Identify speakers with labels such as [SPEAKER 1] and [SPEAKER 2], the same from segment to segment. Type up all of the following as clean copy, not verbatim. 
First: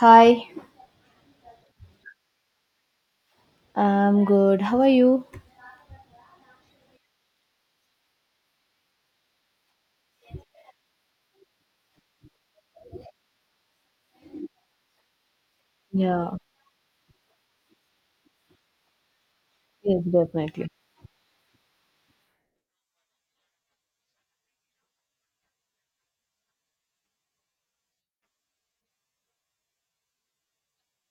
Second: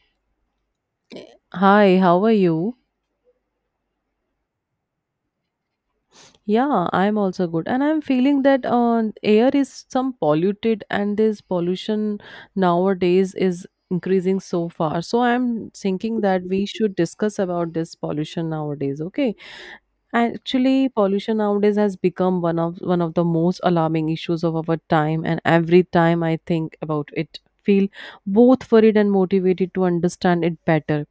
[SPEAKER 1] Hi,
[SPEAKER 2] Hi, how are you?
[SPEAKER 1] I'm good. How are you?
[SPEAKER 2] Yeah, I'm also good. And I'm feeling that air is some polluted, and this pollution nowadays is increasing so far. So I'm thinking
[SPEAKER 1] Yeah,
[SPEAKER 2] that we should discuss about this pollution nowadays, okay?
[SPEAKER 1] yes, definitely.
[SPEAKER 2] Actually, pollution nowadays has become one of the most alarming issues of our time, and every time I think about it, feel both worried and motivated to understand it better.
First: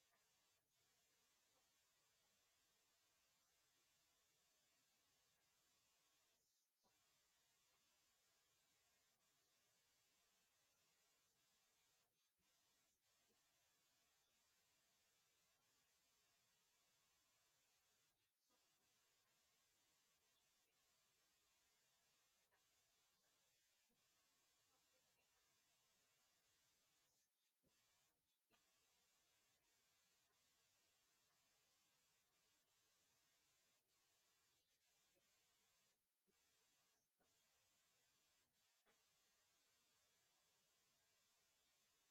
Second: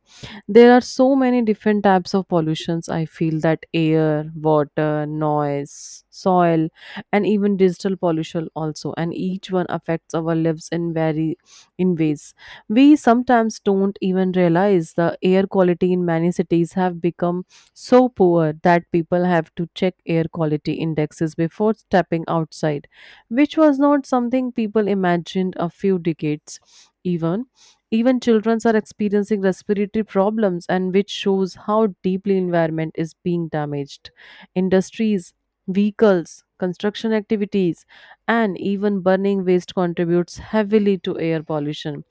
[SPEAKER 2] There are so many different types of pollutions. I feel that air, water, noise, soil, and even digital pollution also. And each one affects our lives in very in ways we sometimes don't even realize. The air quality in many cities have become so poor that people have to check air quality indexes before stepping outside, which was not something people imagined a few decades, even even children are experiencing respiratory problems, and which shows how deeply environment is being damaged. Industries, vehicles, construction activities, and even burning waste contributes heavily to air pollution.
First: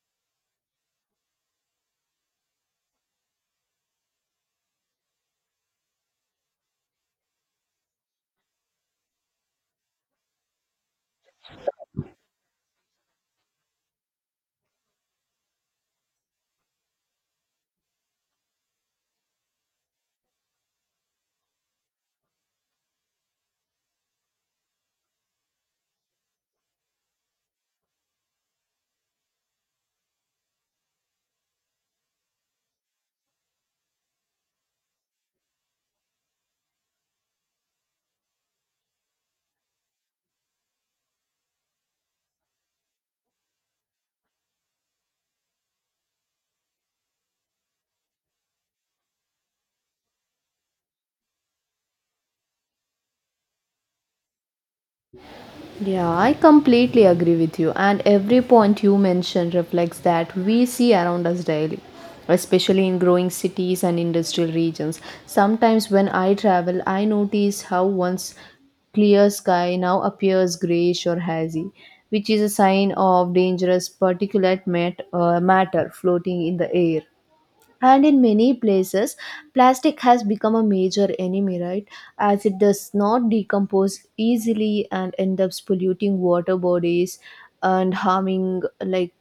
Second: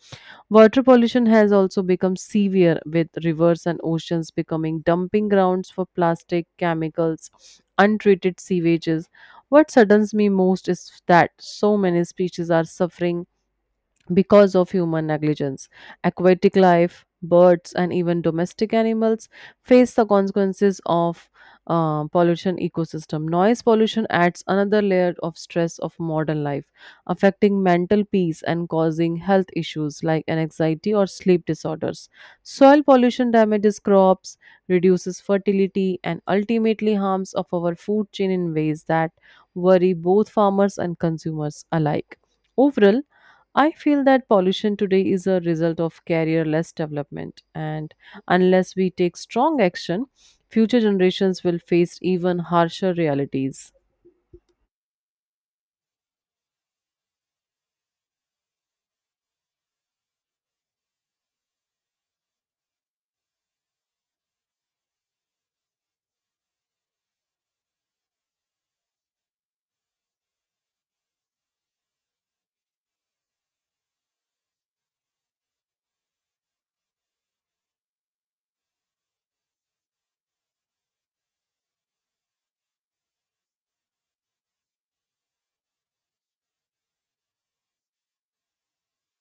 [SPEAKER 2] Water pollution has also become severe, with rivers and oceans becoming dumping grounds for plastic, chemicals, untreated sewages. What saddens me most is that so many species are suffering because of human negligence. Aquatic life, birds, and even domestic animals face the consequences of pollution ecosystem. Noise pollution adds another layer of stress of modern life, affecting mental peace and causing health issues like anxiety or sleep disorders. Soil pollution damages crops, reduces fertility, and ultimately harms of our food chain in ways that worry both farmers and consumers alike. Overall, I feel that pollution today is a result of career-less development, and unless we take strong action, future generations will face even harsher realities.
[SPEAKER 1] Yeah, I completely agree with you. And every point you mentioned reflects that we see around us daily, especially in growing cities and industrial regions. Sometimes when I travel, I notice how once clear sky now appears grayish or hazy, which is a sign of dangerous matter floating in the air. And in many places plastic has become a major enemy, right? As it does not decompose easily and end up polluting water bodies and harming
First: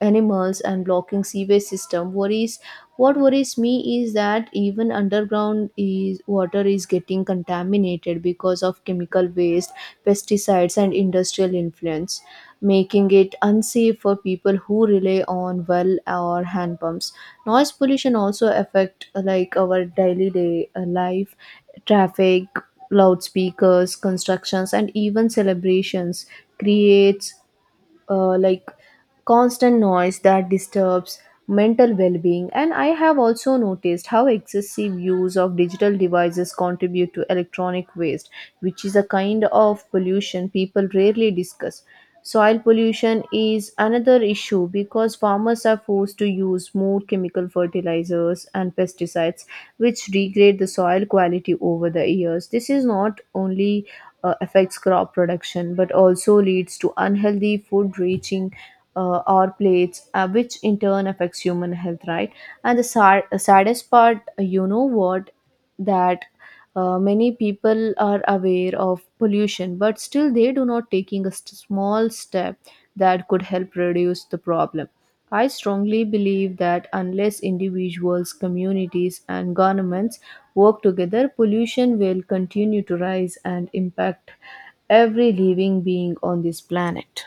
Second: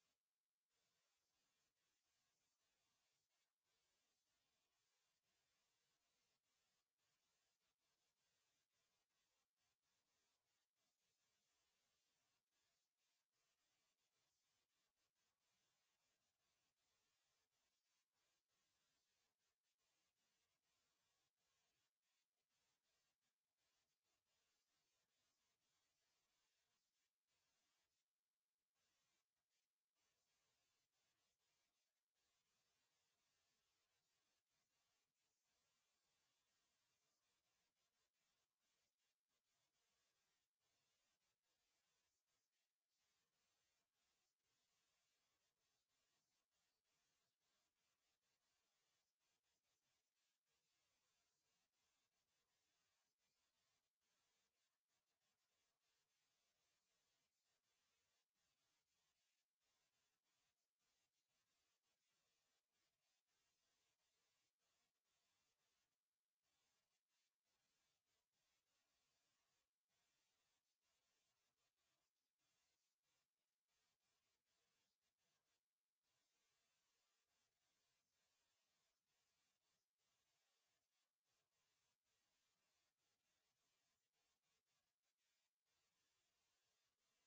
[SPEAKER 1] animals and blocking sewage system worries what worries me is that even underground is water is getting contaminated because of chemical waste, pesticides, and industrial influence, making it unsafe for people who rely on well or hand pumps. Noise pollution also affect our daily day life: traffic, loudspeakers, constructions, and even celebrations creates uh, like constant noise that disturbs mental well-being. And I have also noticed how excessive use of digital devices contribute to electronic waste, which is a kind of pollution people rarely discuss. Soil pollution is another issue because farmers are forced to use more chemical fertilizers and pesticides, which degrade the soil quality over the years. This is not only affects crop production but also leads to unhealthy food reaching our plates, which in turn affects human health, right? And the saddest part, you know what that, many people are aware of pollution, but still they do not taking a small step that could help reduce the problem. I strongly believe that unless individuals, communities, and governments work together, pollution will continue to rise and impact every living being on this planet.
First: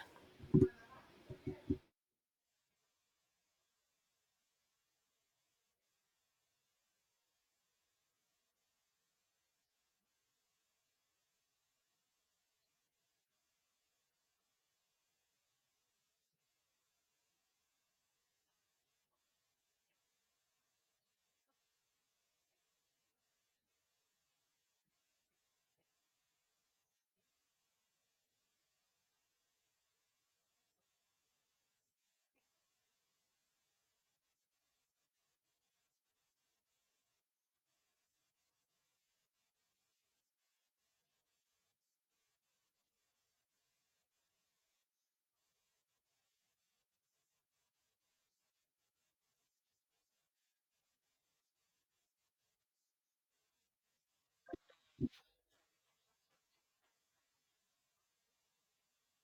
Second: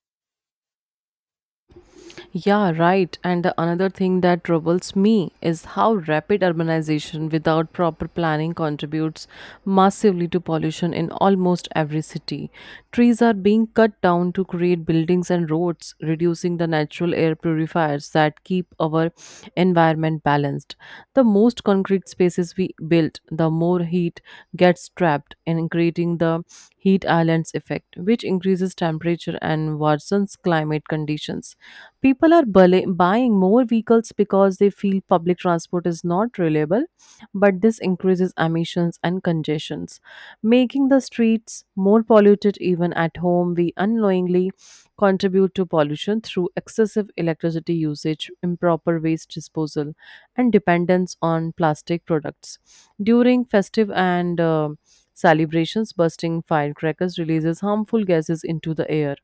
[SPEAKER 2] Yeah, right. And the another thing that troubles me is how rapid urbanization without proper planning contributes massively to pollution in almost every city. Trees are being cut down to create buildings and roads, reducing the natural air purifiers that keep our environment balanced. The most concrete spaces we build, the more heat gets trapped in, creating the heat islands effect, which increases temperature and worsens climate conditions. People are buying more vehicles because they feel public transport is not reliable, but this increases emissions and congestions, making the streets more polluted. Even at home, we unknowingly contribute to pollution through excessive electricity usage, improper waste disposal, and dependence on plastic products. During festive and celebrations, bursting firecrackers releases harmful gases into the air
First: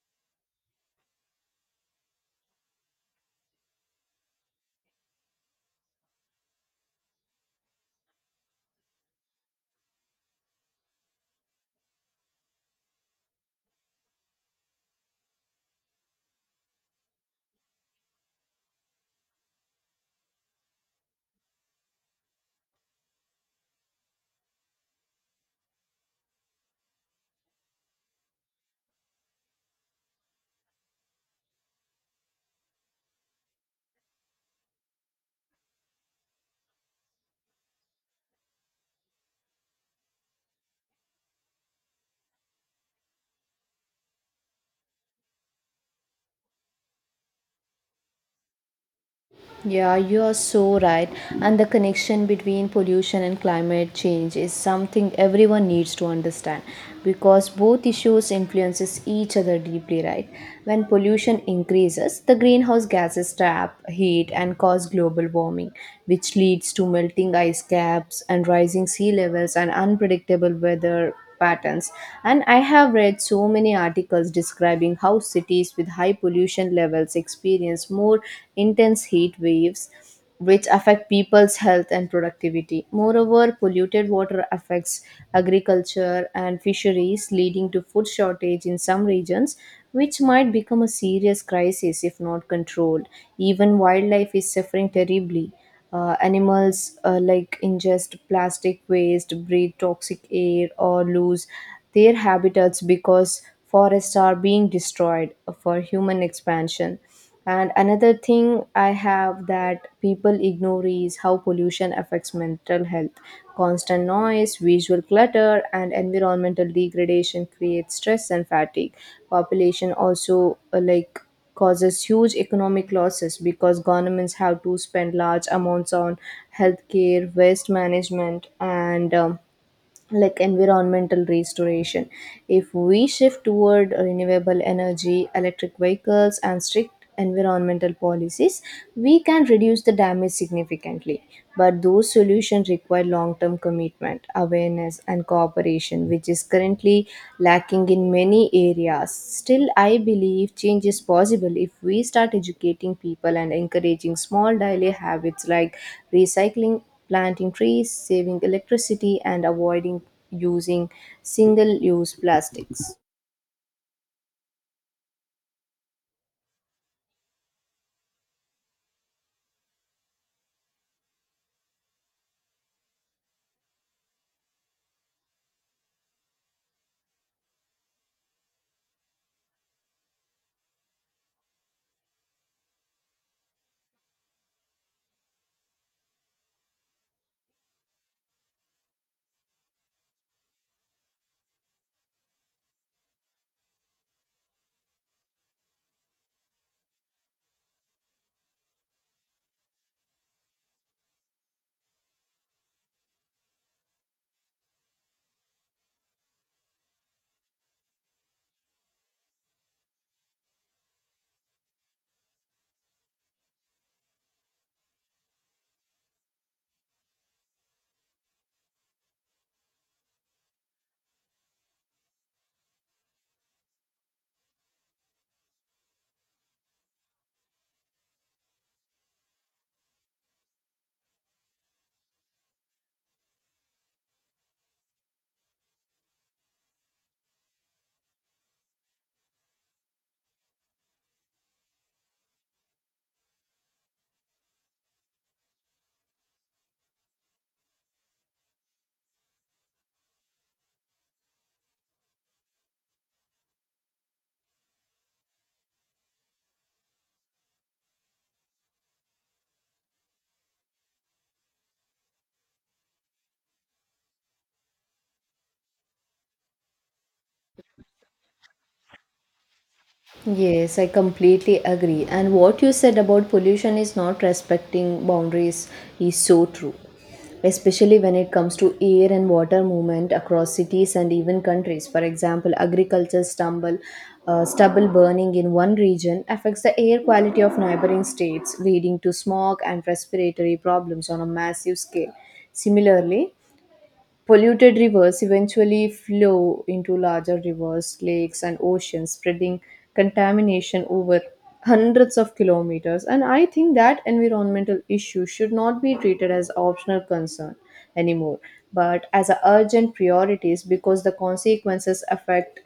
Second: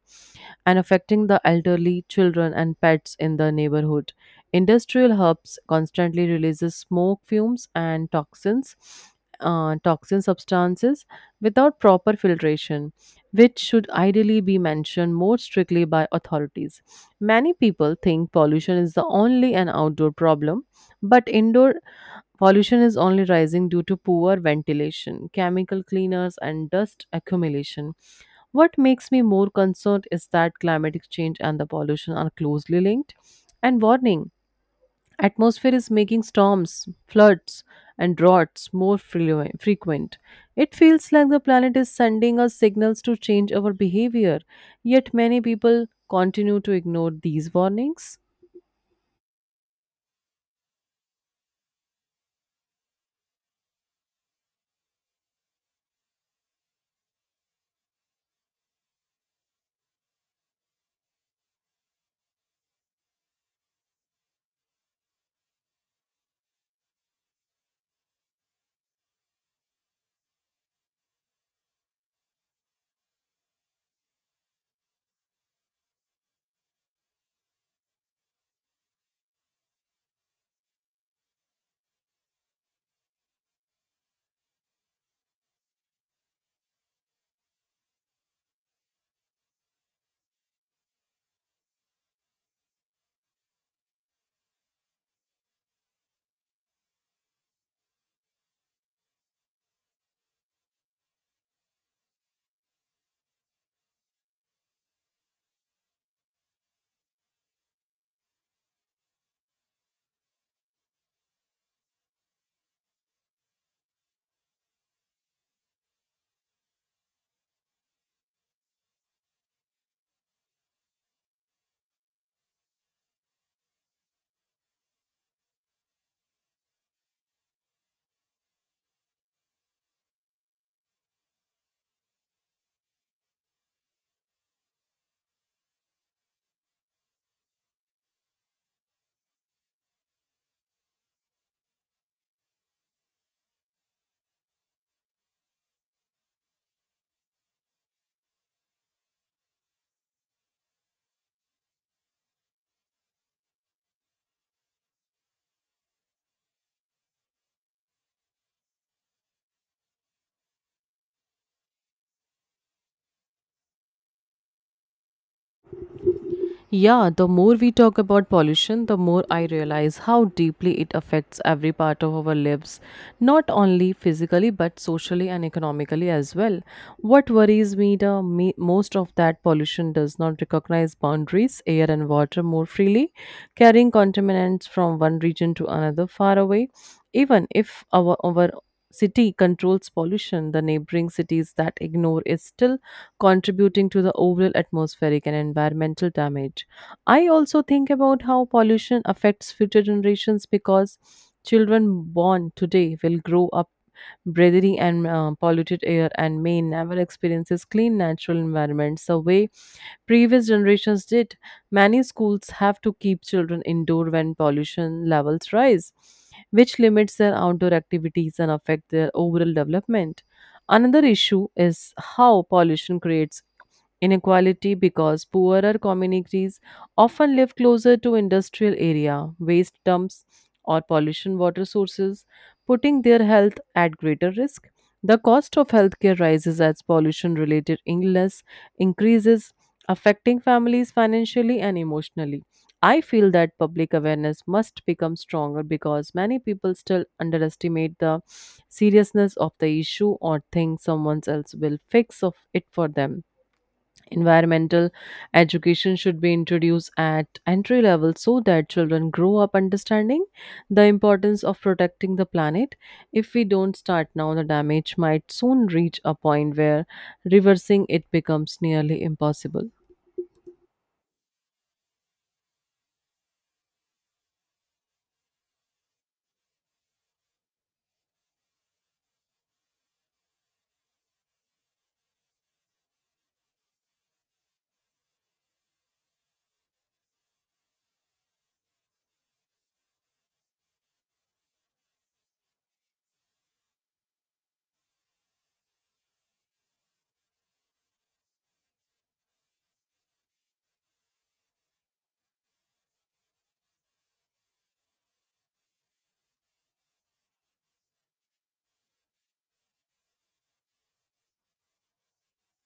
[SPEAKER 2] and affecting the elderly, children, and pets in the neighborhood. Industrial hubs constantly releases smoke fumes and toxins, toxin substances without proper filtration, which should ideally be mentioned more strictly by authorities. Many people think pollution is the only an outdoor problem, but indoor pollution is only rising due to poor ventilation, chemical cleaners, and dust accumulation. What makes me more concerned is that climatic change and the pollution are closely linked. And warning, atmosphere is making storms, floods, and droughts more frequent. It feels like the planet is sending us signals to change our behavior, yet many people continue to ignore these warnings.
[SPEAKER 1] Yeah, you are so right. And the connection between pollution and climate change is something everyone needs to understand because both issues influences each other deeply, right? When pollution increases, the greenhouse gases trap heat and cause global warming, which leads to melting ice caps and rising sea levels and unpredictable weather patterns. And I have read so many articles describing how cities with high pollution levels experience more intense heat waves, which affect people's health and productivity. Moreover, polluted water affects agriculture and fisheries, leading to food shortage in some regions, which might become a serious crisis if not controlled. Even wildlife is suffering terribly. Animals ingest plastic waste, breathe toxic air, or lose their habitats because forests are being destroyed for human expansion. And another thing I have that people ignore is how pollution affects mental health. Constant noise, visual clutter, and environmental degradation create stress and fatigue. Population also causes huge economic losses because governments have to spend large amounts on healthcare, waste management, and environmental restoration. If we shift toward renewable energy, electric vehicles, and strict environmental policies, we can reduce the damage significantly, but those solutions require long term commitment, awareness, and cooperation, which is currently lacking in many areas. Still, I believe change is possible if we start educating people and encouraging small daily habits like recycling, planting trees, saving electricity, and avoiding using single use plastics.
[SPEAKER 2] Yeah, the more we talk about pollution, the more I realize how deeply it affects every part of our lives, not only physically but socially and economically as well. What worries me most of that pollution does not recognize boundaries, air and water more freely, carrying contaminants from one region to another far away. Even if our city controls pollution, the neighboring cities that ignore it still contributing to the overall atmospheric and environmental damage. I also think about how pollution affects future generations because children born today will grow up breathing and polluted air and may never experiences clean natural environments the way previous generations did. Many schools have to keep children indoor when pollution levels rise, which limits their outdoor activities and affect their overall development. Another issue is how pollution creates inequality because poorer communities often live closer to industrial area, waste dumps or pollution water sources, putting their health at greater risk. The cost of healthcare rises as pollution related illness increases, affecting families financially and emotionally. I feel that public awareness must become stronger because many people still underestimate the seriousness of the issue or think someone else will fix of it for them. Environmental education should be introduced at entry level so that children grow up understanding the importance of protecting the planet. If we don't start now, the damage might soon reach a point where reversing it becomes nearly impossible.
[SPEAKER 1] Yes, I completely agree. And what you said about pollution is not respecting boundaries is so true, especially when it comes to air and water movement across cities and even countries. For example, stubble burning in one region affects the air quality of neighboring states, leading to smog and respiratory problems on a massive scale. Similarly, polluted rivers eventually flow into larger rivers, lakes, and oceans, spreading contamination over hundreds of kilometers. And I think that environmental issue should not be treated as optional concern anymore, but as a urgent priorities because the consequences affect,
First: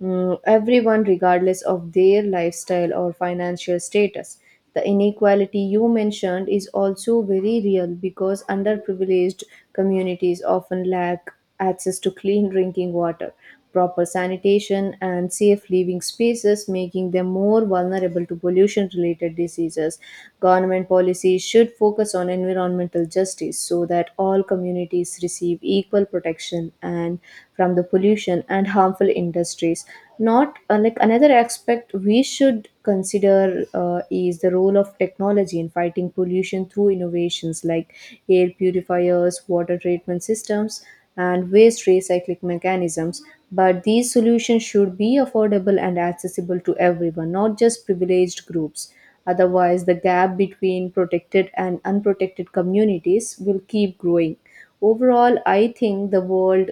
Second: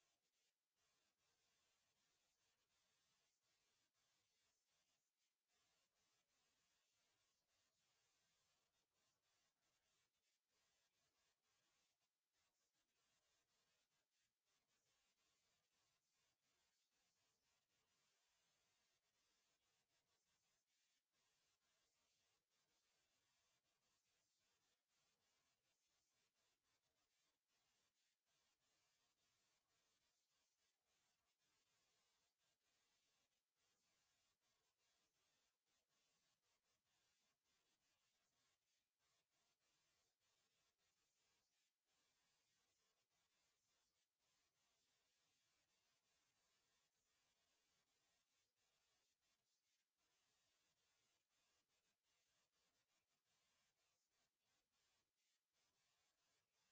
[SPEAKER 1] everyone regardless of their lifestyle or financial status. The inequality you mentioned is also very real because underprivileged communities often lack access to clean drinking water, proper sanitation, and safe living spaces, making them more vulnerable to pollution related diseases. Government policies should focus on environmental justice so that all communities receive equal protection and from the pollution and harmful industries, not another aspect we should consider, is the role of technology in fighting pollution through innovations like air purifiers, water treatment systems, and waste recycling mechanisms. But these solutions should be affordable and accessible to everyone, not just privileged groups. Otherwise, the gap between protected and unprotected communities will keep growing. Overall, I think the world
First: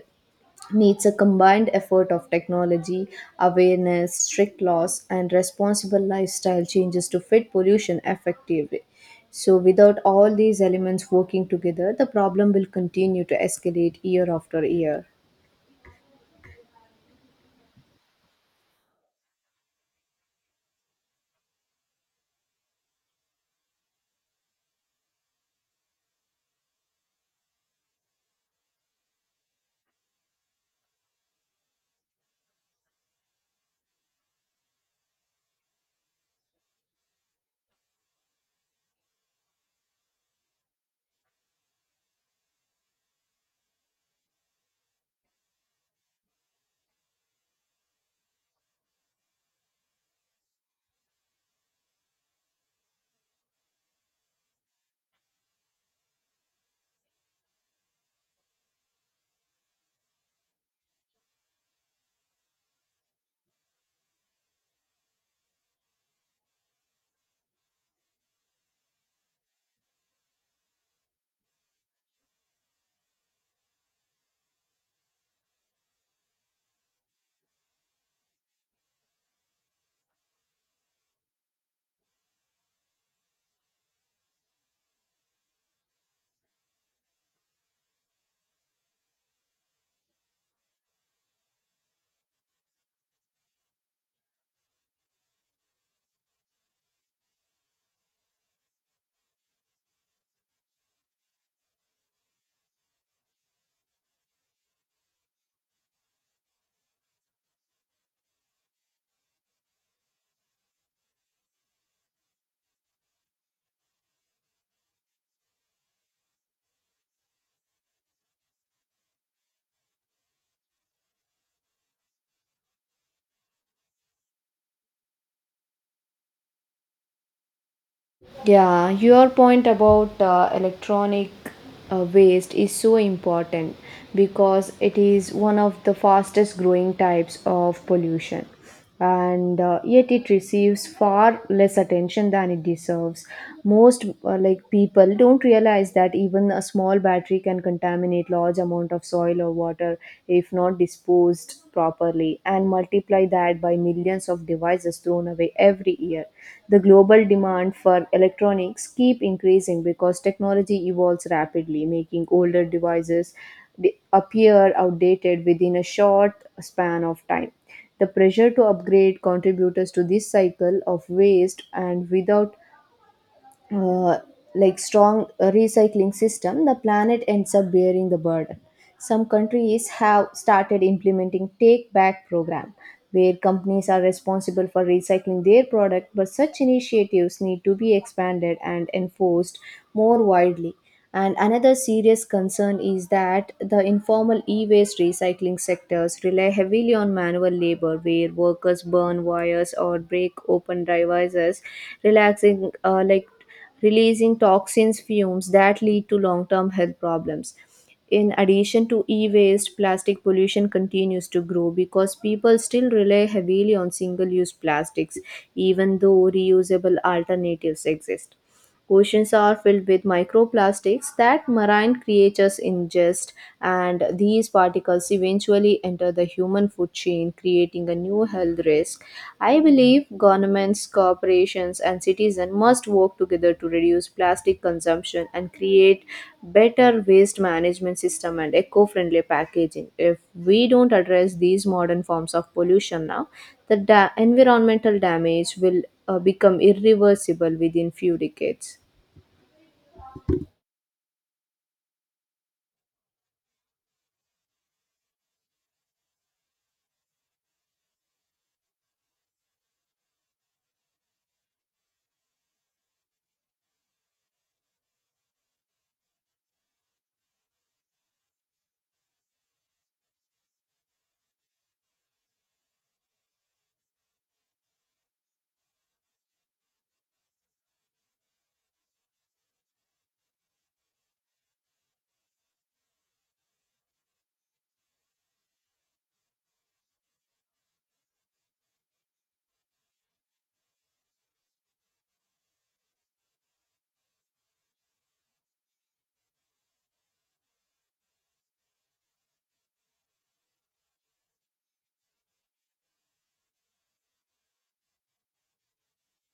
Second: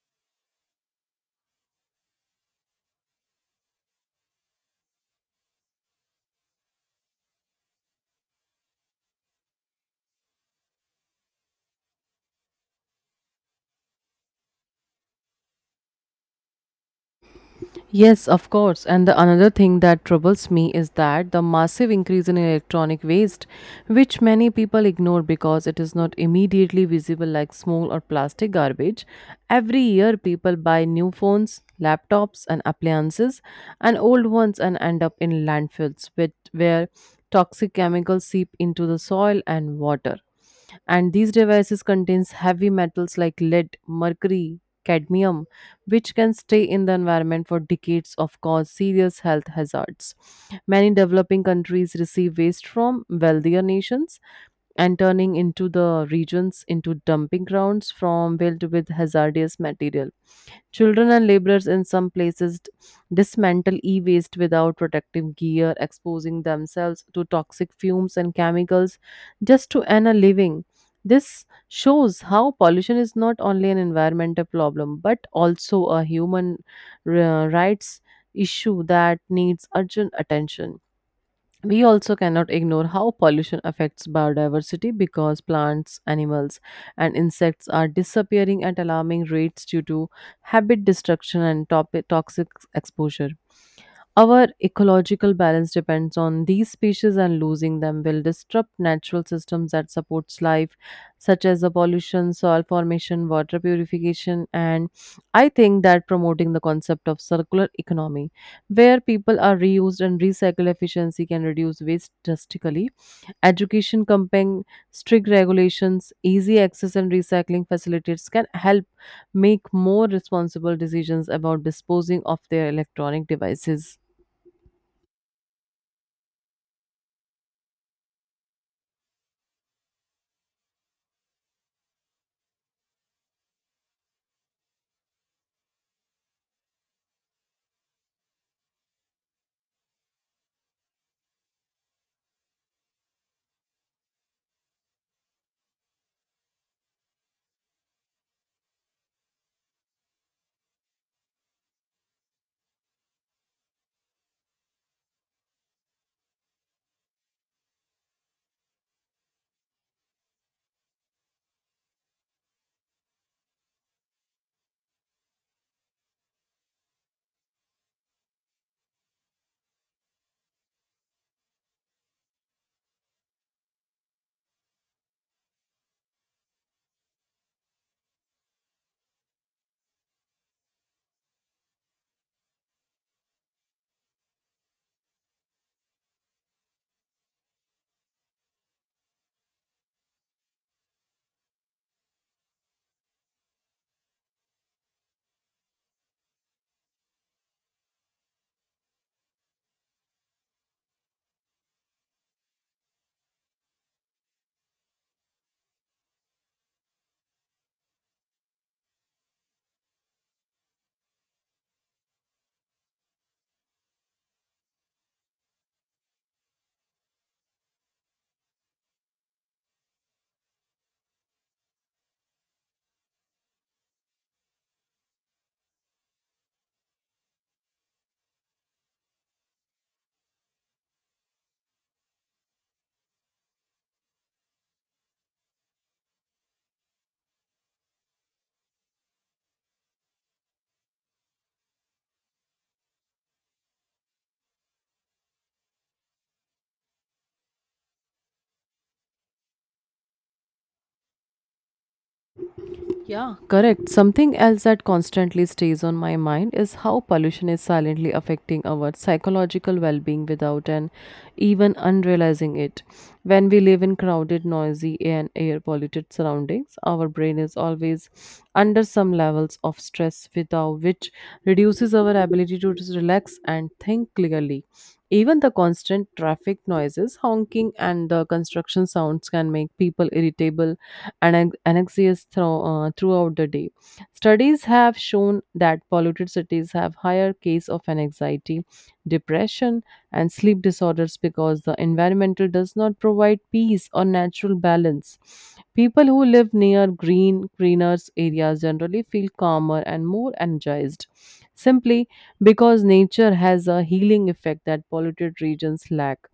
[SPEAKER 1] needs a combined effort of technology, awareness, strict laws, and responsible lifestyle changes to fit pollution effectively. So, without all these elements working together, the problem will continue to escalate year after year.
[SPEAKER 2] Yes, of course. And the another thing that troubles me is that the massive increase in electronic waste, which many people ignore because it is not immediately visible like small or plastic garbage. Every year, people buy new phones, laptops, and appliances, and old ones and end up in landfills with, where toxic chemicals seep into the soil and water. And these devices contains heavy metals like lead, mercury, cadmium, which can stay in the environment for decades of cause serious health hazards. Many developing countries receive waste from wealthier nations and turning into the regions into dumping grounds from filled with hazardous material. Children and laborers in some places dismantle e waste without protective gear, exposing themselves to toxic fumes and chemicals just to earn a living. This shows how pollution is not only an environmental problem but also a human rights issue that needs urgent attention. We also cannot ignore how pollution affects biodiversity because plants, animals, and insects are disappearing at alarming rates due to habit destruction and toxic exposure. Our ecological balance depends on these species, and losing them will disrupt natural systems that supports life, such as the pollution, soil formation, water purification, and I think that promoting the concept of circular economy where people are reused and recycled, efficiency can reduce waste drastically. Education campaign, strict regulations, easy access, and recycling facilities can help make more responsible decisions about disposing of their electronic devices.
[SPEAKER 1] Yeah, your point about electronic waste is so important because it is one of the fastest growing types of pollution, and yet it receives far less attention than it deserves. Most people don't realize that even a small battery can contaminate large amount of soil or water if not disposed properly, and multiply that by millions of devices thrown away every year. The global demand for electronics keep increasing because technology evolves rapidly, making older devices appear outdated within a short span of time. The pressure to upgrade contributes to this cycle of waste, and without uh, strong recycling system, the planet ends up bearing the burden. Some countries have started implementing take back program where companies are responsible for recycling their product, but such initiatives need to be expanded and enforced more widely. And another serious concern is that the informal e-waste recycling sectors rely heavily on manual labor, where workers burn wires or break open devices, relaxing like releasing toxins fumes that lead to long term health problems. In addition to e waste, plastic pollution continues to grow because people still rely heavily on single use plastics, even though reusable alternatives exist. Oceans are filled with microplastics that marine creatures ingest, and these particles eventually enter the human food chain, creating a new health risk. I believe governments, corporations, and citizens must work together to reduce plastic consumption and create better waste management system and eco-friendly packaging. If we don't address these modern forms of pollution now, the environmental damage will become irreversible within few decades.
[SPEAKER 2] Yeah, correct. Something else that constantly stays on my mind is how pollution is silently affecting our psychological well being without and even unrealizing it. When we live in crowded, noisy, and air polluted surroundings, our brain is always under some levels of stress, without which reduces our ability to just relax and think clearly. Even the constant traffic noises, honking, and the construction sounds can make people irritable and anxious throughout the day. Studies have shown that polluted cities have higher case of an anxiety, depression, and sleep disorders because the environmental does not provide peace or natural balance. People who live near greener areas generally feel calmer and more energized, simply because nature has a healing effect that polluted regions lack.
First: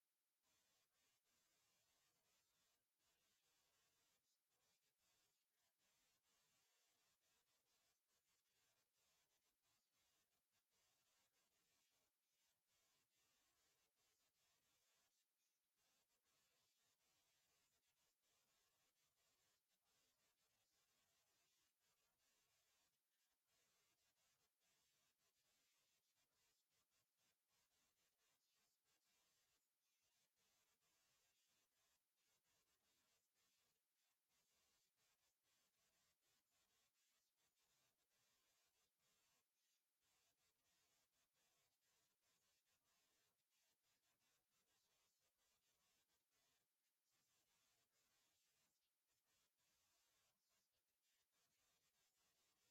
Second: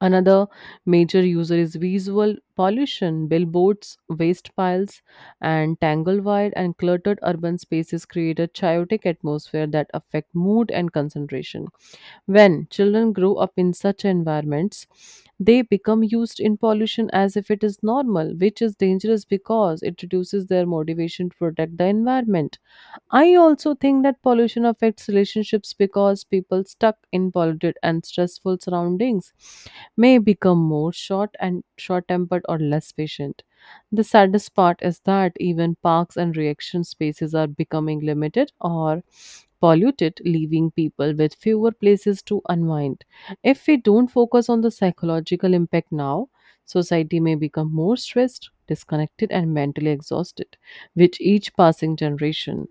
[SPEAKER 2] Another major user is visual pollution. Billboards, waste piles, and tanglewide and cluttered urban spaces create a chaotic atmosphere that affect mood and concentration. When children grow up in such environments, they become used in pollution as if it is normal, which is dangerous because it reduces their motivation to protect the environment. I also think that pollution affects relationships because people stuck in polluted and stressful surroundings may become more short-tempered or less patient. The saddest part is that even parks and reaction spaces are becoming limited or polluted, leaving people with fewer places to unwind. If we don't focus on the psychological impact now, society may become more stressed, disconnected, and mentally exhausted with each passing generation.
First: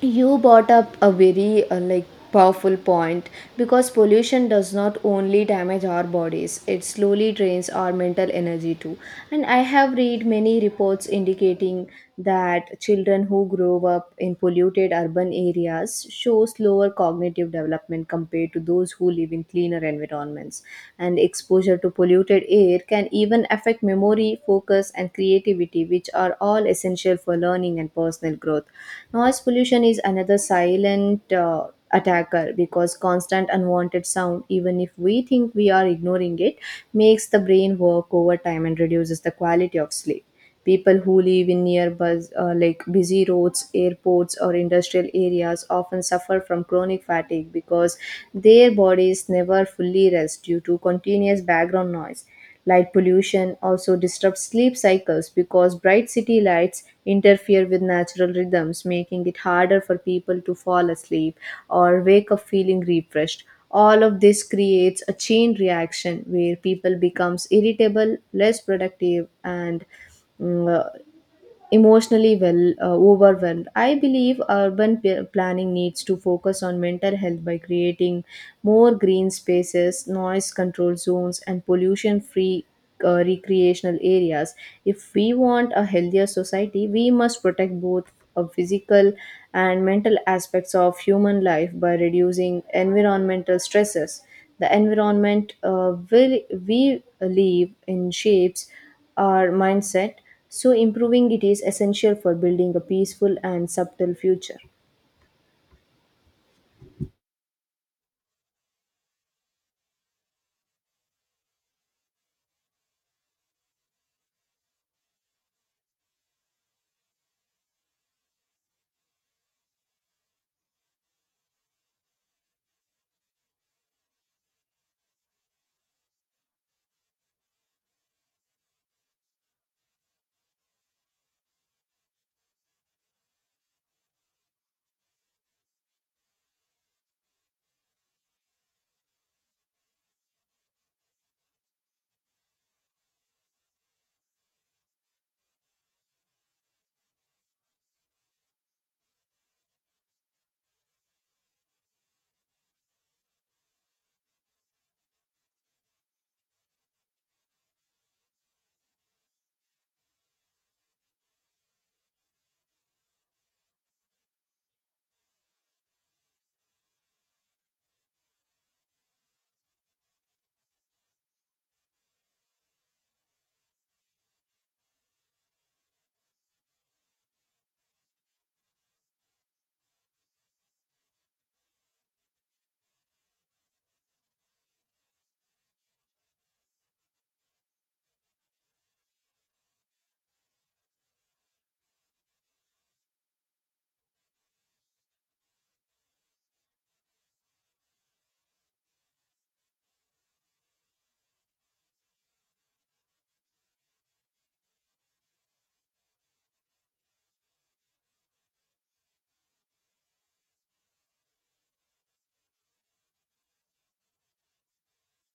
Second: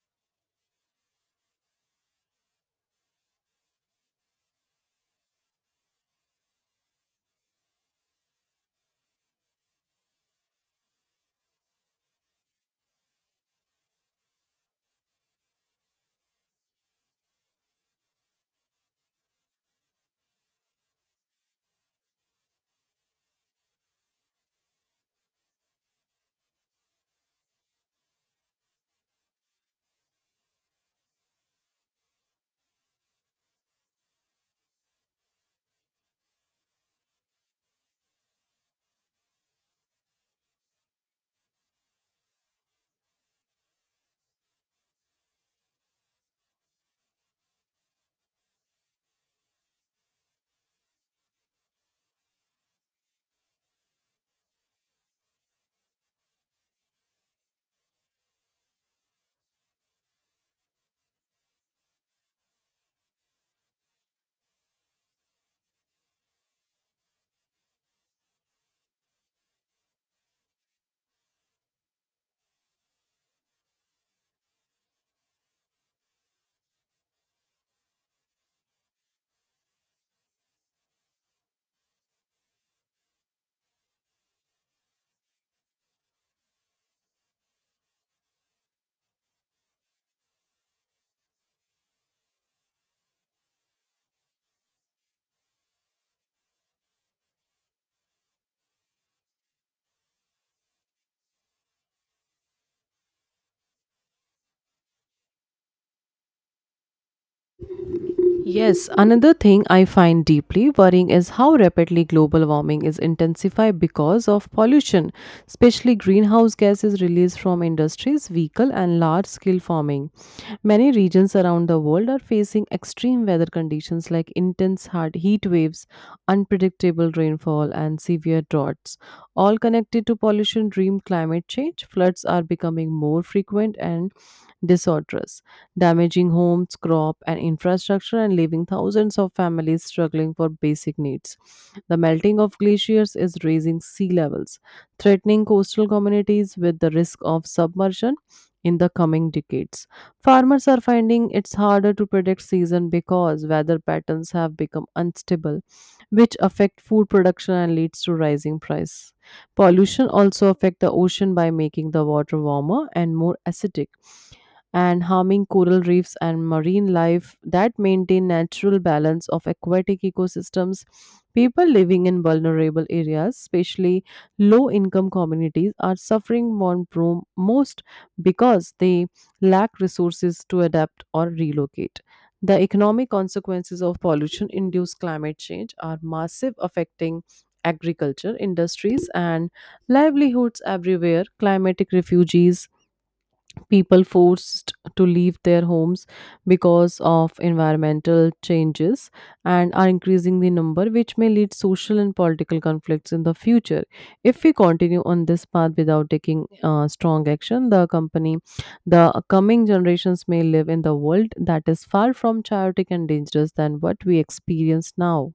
[SPEAKER 1] You brought up a very powerful point because pollution does not only damage our bodies, it slowly drains our mental energy too. And I have read many reports indicating that children who grow up in polluted urban areas show slower cognitive development compared to those who live in cleaner environments. And exposure to polluted air can even affect memory, focus, and creativity, which are all essential for learning and personal growth. Noise pollution is another silent attacker because constant unwanted sound, even if we think we are ignoring it, makes the brain work over time and reduces the quality of sleep. People who live in nearby, busy roads, airports, or industrial areas often suffer from chronic fatigue because their bodies never fully rest due to continuous background noise. Light pollution also disrupts sleep cycles because bright city lights interfere with natural rhythms, making it harder for people to fall asleep or wake up feeling refreshed. All of this creates a chain reaction where people becomes irritable, less productive, and mm, uh, emotionally overwhelmed. I believe urban planning needs to focus on mental health by creating more green spaces, noise control zones, and pollution free recreational areas. If we want a healthier society, we must protect both physical and mental aspects of human life by reducing environmental stresses. The environment will we live in shapes our mindset. So, improving it is essential for building a peaceful and subtle future.
[SPEAKER 2] Yes, another thing I find deeply worrying is how rapidly global warming is intensified because of pollution, especially greenhouse gases released from industries, vehicle and large scale farming. Many regions around the world are facing extreme weather conditions like intense hard heat waves, unpredictable rainfall and severe droughts, all connected to pollution dream climate change. Floods are becoming more frequent and disorders, damaging homes, crop, and infrastructure, and leaving thousands of families struggling for basic needs. The melting of glaciers is raising sea levels, threatening coastal communities with the risk of submersion in the coming decades. Farmers are finding it's harder to predict season because weather patterns have become unstable, which affect food production and leads to rising price. Pollution also affect the ocean by making the water warmer and more acidic, and harming coral reefs and marine life that maintain natural balance of aquatic ecosystems. People living in vulnerable areas, especially low income communities, are suffering most because they lack resources to adapt or relocate. The economic consequences of pollution induced climate change are massive, affecting agriculture industries and livelihoods everywhere. Climatic refugees, people forced to leave their homes because of environmental changes, and are increasing the number, which may lead social and political conflicts in the future. If we continue on this path without taking strong action, the company the coming generations may live in the world that is far from chaotic and dangerous than what we experience now.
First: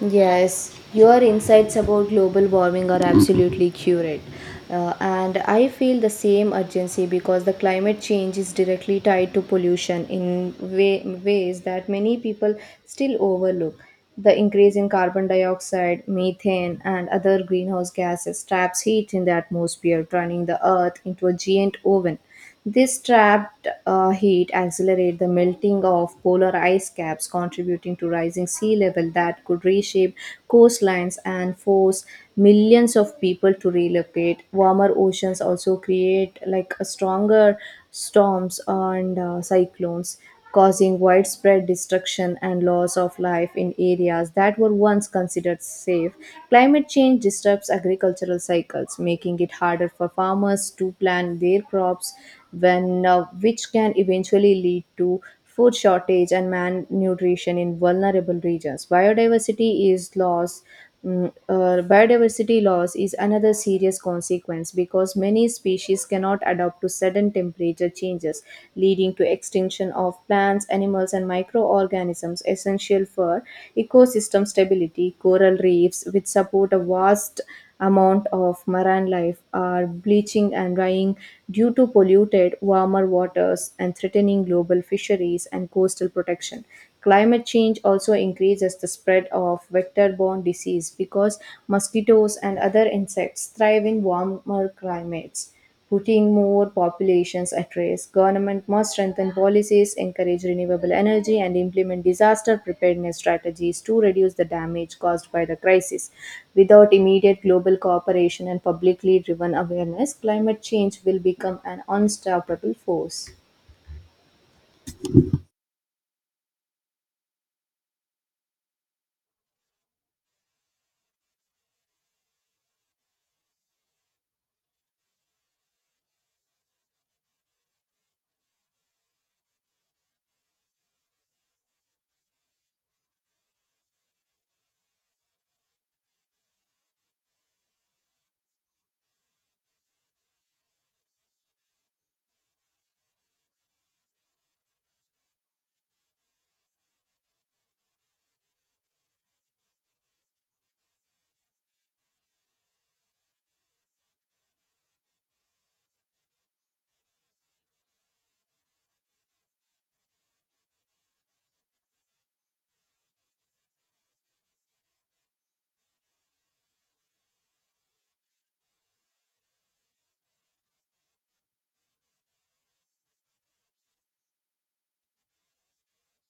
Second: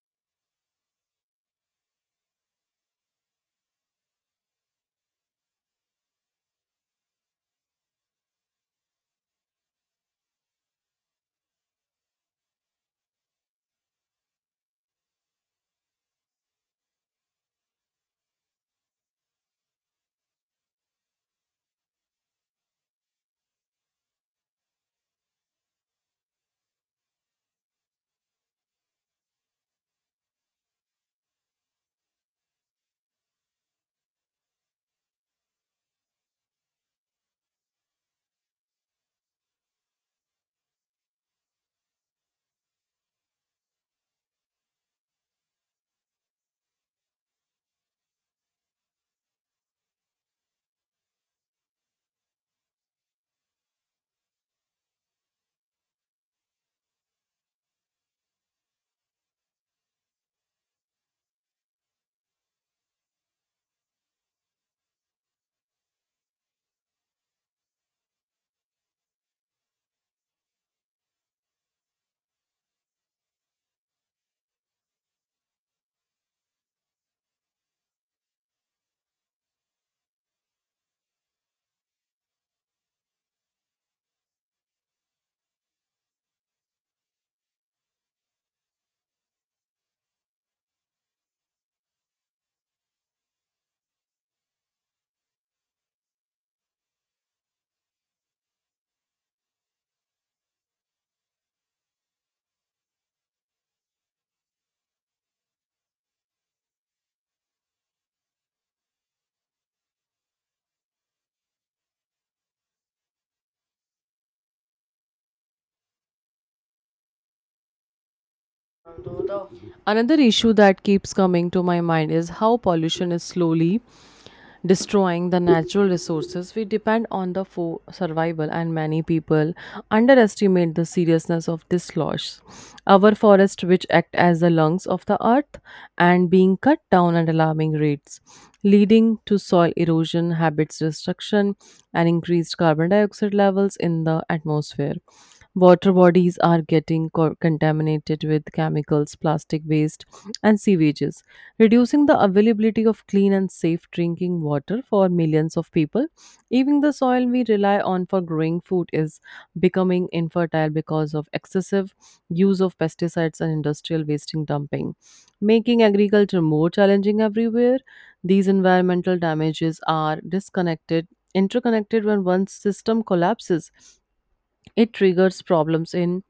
[SPEAKER 1] Yes, your insights about global warming are absolutely accurate. And I feel the same urgency because the climate change is directly tied to pollution in ways that many people still overlook. The increase in carbon dioxide, methane, and other greenhouse gases traps heat in the atmosphere, turning the earth into a giant oven. This trapped heat accelerates the melting of polar ice caps, contributing to rising sea level that could reshape coastlines and force millions of people to relocate. Warmer oceans also create like a stronger storms and cyclones, causing widespread destruction and loss of life in areas that were once considered safe. Climate change disrupts agricultural cycles, making it harder for farmers to plant their crops, which can eventually lead to food shortage and malnutrition in vulnerable regions. Biodiversity loss is another serious consequence because many species cannot adapt to sudden temperature changes, leading to extinction of plants, animals, and microorganisms essential for ecosystem stability. Coral reefs, which support a vast amount of marine life, are bleaching and drying due to polluted, warmer waters, and threatening global fisheries and coastal protection. Climate change also increases the spread of vector borne disease because mosquitoes and other insects thrive in warmer climates, putting more populations at risk. Government must strengthen policies, encourage renewable energy, and implement disaster preparedness strategies to reduce the damage caused by the crisis. Without immediate global cooperation and publicly driven awareness, climate change will become an unstoppable force.
[SPEAKER 2] Another issue that keeps coming to my mind is how pollution is slowly destroying the natural resources we depend on the for survival, and many people underestimate the seriousness of this loss. Our forests, which act as the lungs of the earth and being cut down at alarming rates, leading to soil erosion, habits destruction, and increased carbon dioxide levels in the atmosphere. Water bodies are getting contaminated with chemicals, plastic waste, and sewages, reducing the availability of clean and safe drinking water for millions of people. Even the soil we rely on for growing food is becoming infertile because of excessive use of pesticides and industrial wasting dumping, making agriculture more challenging everywhere. These environmental damages are disconnected, interconnected when one system collapses. It triggers problems in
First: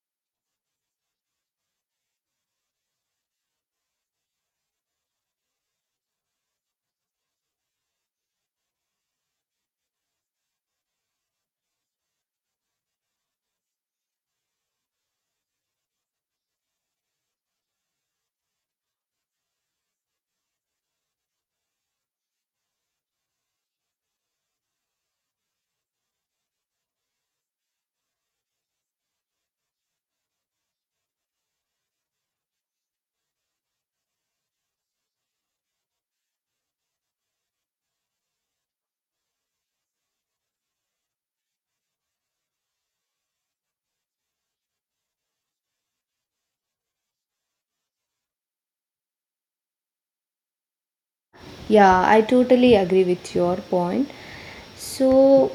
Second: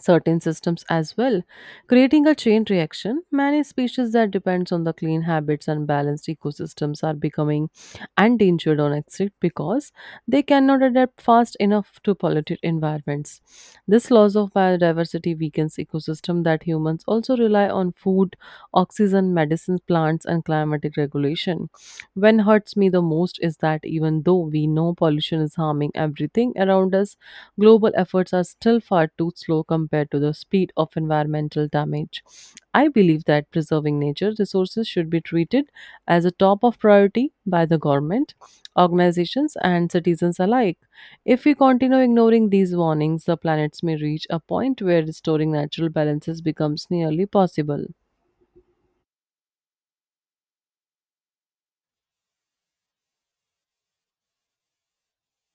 [SPEAKER 2] certain systems as well, creating a chain reaction. Many species that depends on the clean habits and balanced ecosystems are becoming endangered on extinct because they cannot adapt fast enough to polluted environments. This loss of biodiversity weakens ecosystem that humans also rely on food, oxygen, medicines, plants, and climatic regulation. When hurts me the most is that even though we know pollution is harming everything around us, global efforts are still far too slow compared to the speed of environmental damage. I believe that preserving nature resources should be treated as a top of priority by the government, organizations, and citizens alike. If we continue ignoring these warnings, the planets may reach a point where restoring natural balances becomes nearly possible.
[SPEAKER 1] Yeah, I totally agree with your point. So,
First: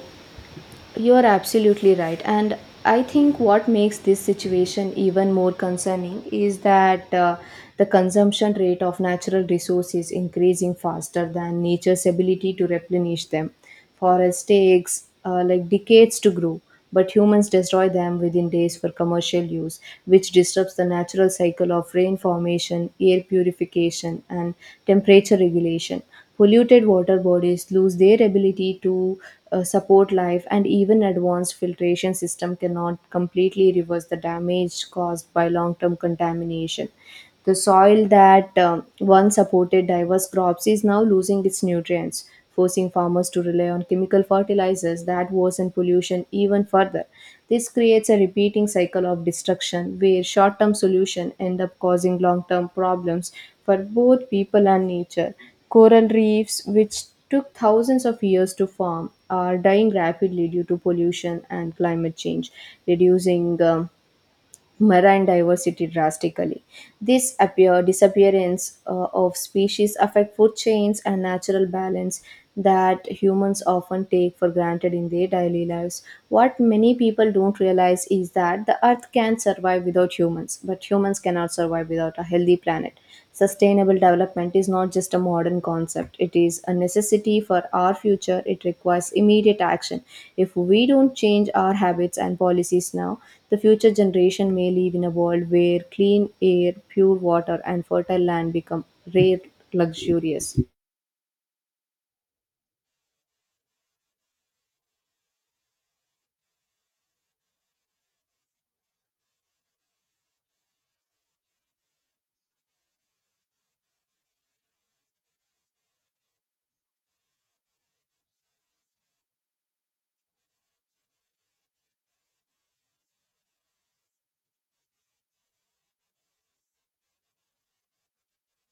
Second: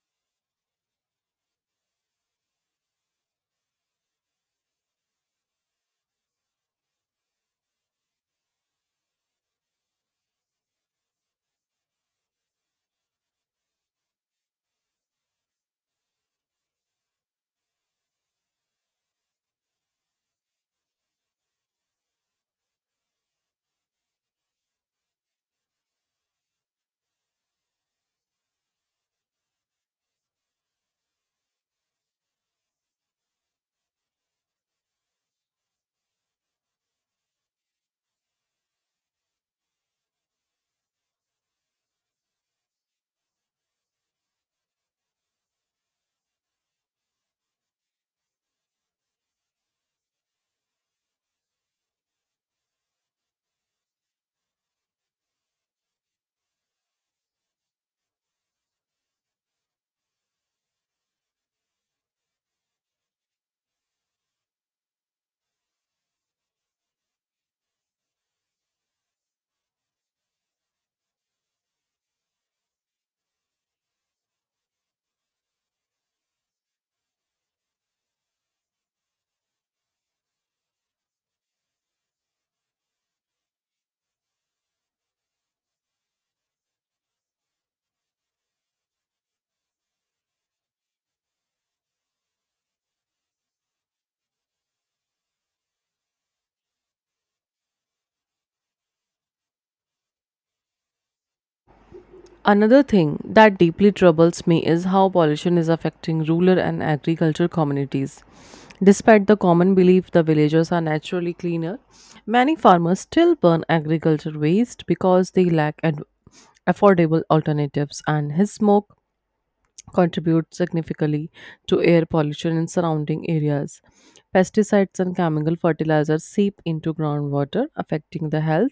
[SPEAKER 1] you're absolutely right. And I think what makes this situation even more concerning is that the consumption rate of natural resources increasing faster than nature's ability to replenish them. Forests takes like decades to grow, but humans destroy them within days for commercial use, which disrupts the natural cycle of rain formation, air purification, and temperature regulation. Polluted water bodies lose their ability to support life, and even advanced filtration system cannot completely reverse the damage caused by long-term contamination. The soil that once supported diverse crops is now losing its nutrients, forcing farmers to rely on chemical fertilizers that worsen pollution even further. This creates a repeating cycle of destruction where short term solutions end up causing long term problems for both people and nature. Coral reefs, which took thousands of years to form, are dying rapidly due to pollution and climate change, reducing marine diversity drastically. Disappearance of species affect food chains and natural balance that humans often take for granted in their daily lives. What many people don't realize is that the earth can survive without humans, but humans cannot survive without a healthy planet. Sustainable development is not just a modern concept, it is a necessity for our future. It requires immediate action. If we don't change our habits and policies now, the future generation may live in a world where clean air, pure water, and fertile land become rare luxurious.
[SPEAKER 2] Another thing that deeply troubles me is how pollution is affecting rural and agriculture communities. Despite the common belief the villages are naturally cleaner, many farmers still burn agriculture waste because they lack affordable alternatives, and his smoke contribute significantly to air pollution in surrounding areas. Pesticides and chemical fertilizers seep into groundwater, affecting the health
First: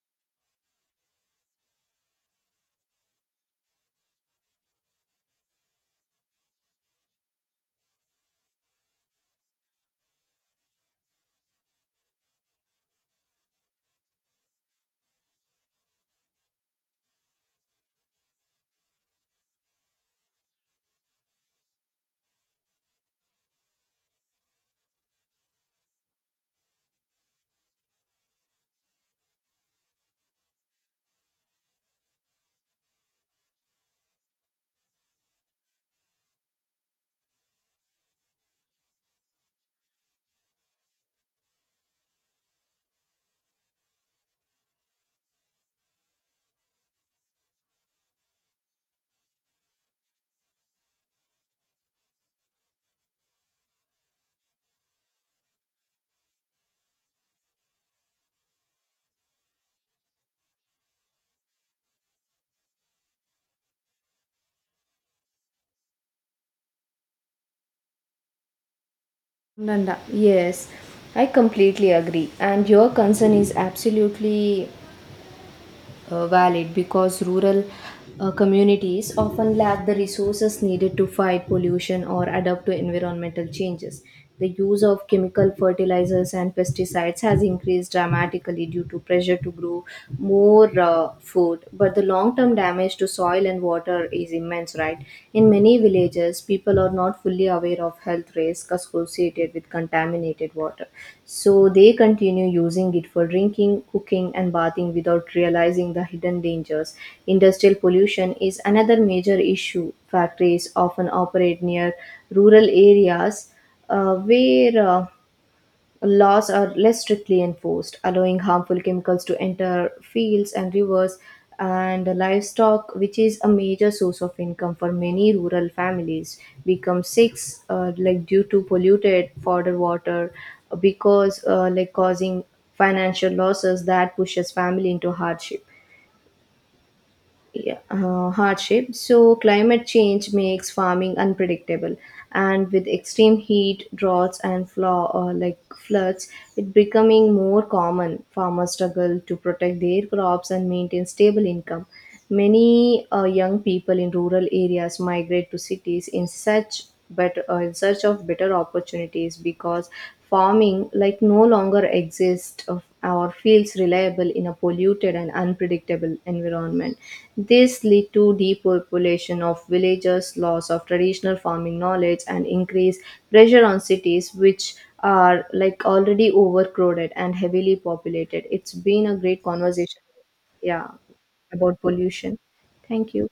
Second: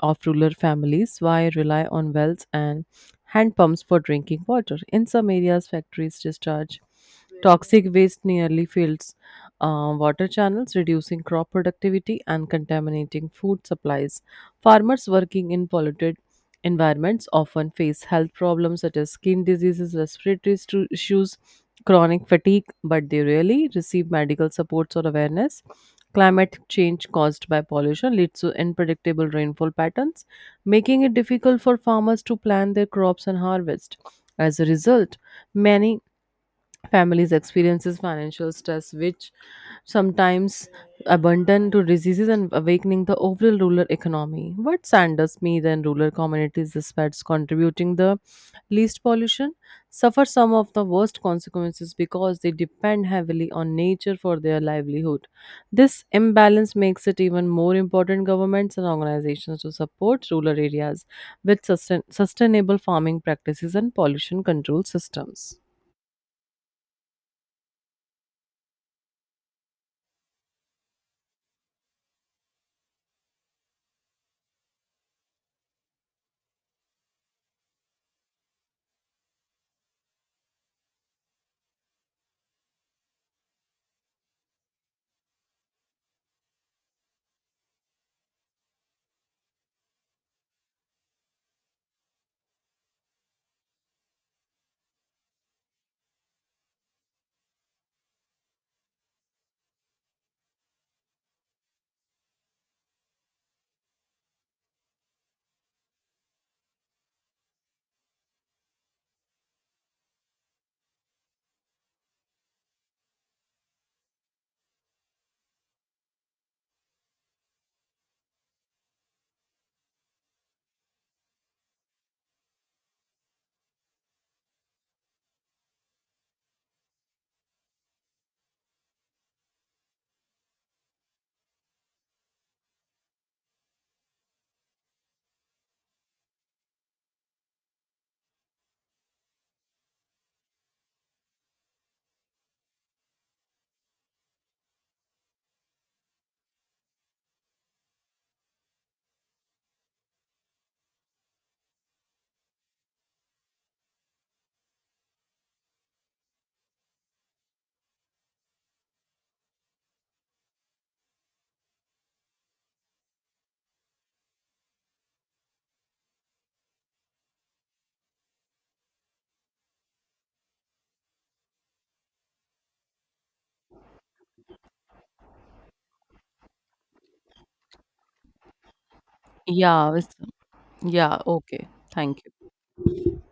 [SPEAKER 2] of rural families while rely on wells and hand pumps for drinking water. In some areas, factories discharge toxic waste nearly fills water channels, reducing crop productivity and contaminating food supplies. Farmers working in polluted environments often face health problems such as skin diseases, respiratory issues, chronic fatigue, but they rarely receive medical supports or awareness. Climate change caused by pollution leads to unpredictable rainfall patterns, making it difficult for farmers to plant their crops and harvest. As a result, many families experiences financial stress, which sometimes abundant to diseases and awakening the overall rural economy. What Sanders means and rural communities, despite contributing the least pollution, suffer some of the worst consequences because they depend heavily on nature for their livelihood. This imbalance makes it even more important governments and organizations to support rural areas with sustainable farming practices and pollution control systems.
[SPEAKER 1] Nanda, yes, I completely agree. And your concern is absolutely valid because rural communities often lack the resources needed to fight pollution or adapt to environmental changes. The use of chemical fertilizers and pesticides has increased dramatically due to pressure to grow more food, but the long term damage to soil and water is immense, right? In many villages, people are not fully aware of health risks associated with contaminated water. So they continue using it for drinking, cooking, and bathing without realizing the hidden dangers. Industrial pollution is another major issue. Factories often operate near rural areas where laws are less strictly enforced, allowing harmful chemicals to enter fields and rivers, and livestock, which is a major source of income for many rural families, become sick like due to polluted fodder water because like causing financial losses that pushes family into hardship, yeah, hardship. So, climate change makes farming unpredictable, and with extreme heat, droughts, and like floods, it becoming more common. Farmers struggle to protect their crops and maintain stable income. Many young people in rural areas migrate to cities in such better in search of better opportunities because farming like no longer exists of- or feels reliable in a polluted and unpredictable environment. This lead to depopulation of villages, loss of traditional farming knowledge, and increased pressure on cities, which are like already overcrowded and heavily populated. It's been a great
[SPEAKER 2] Yeah,
[SPEAKER 1] conversation.
[SPEAKER 2] it's-
[SPEAKER 1] Yeah,
[SPEAKER 2] yeah, okay.
[SPEAKER 1] about
[SPEAKER 2] Thank
[SPEAKER 1] pollution.
[SPEAKER 2] you.
[SPEAKER 1] Thank you.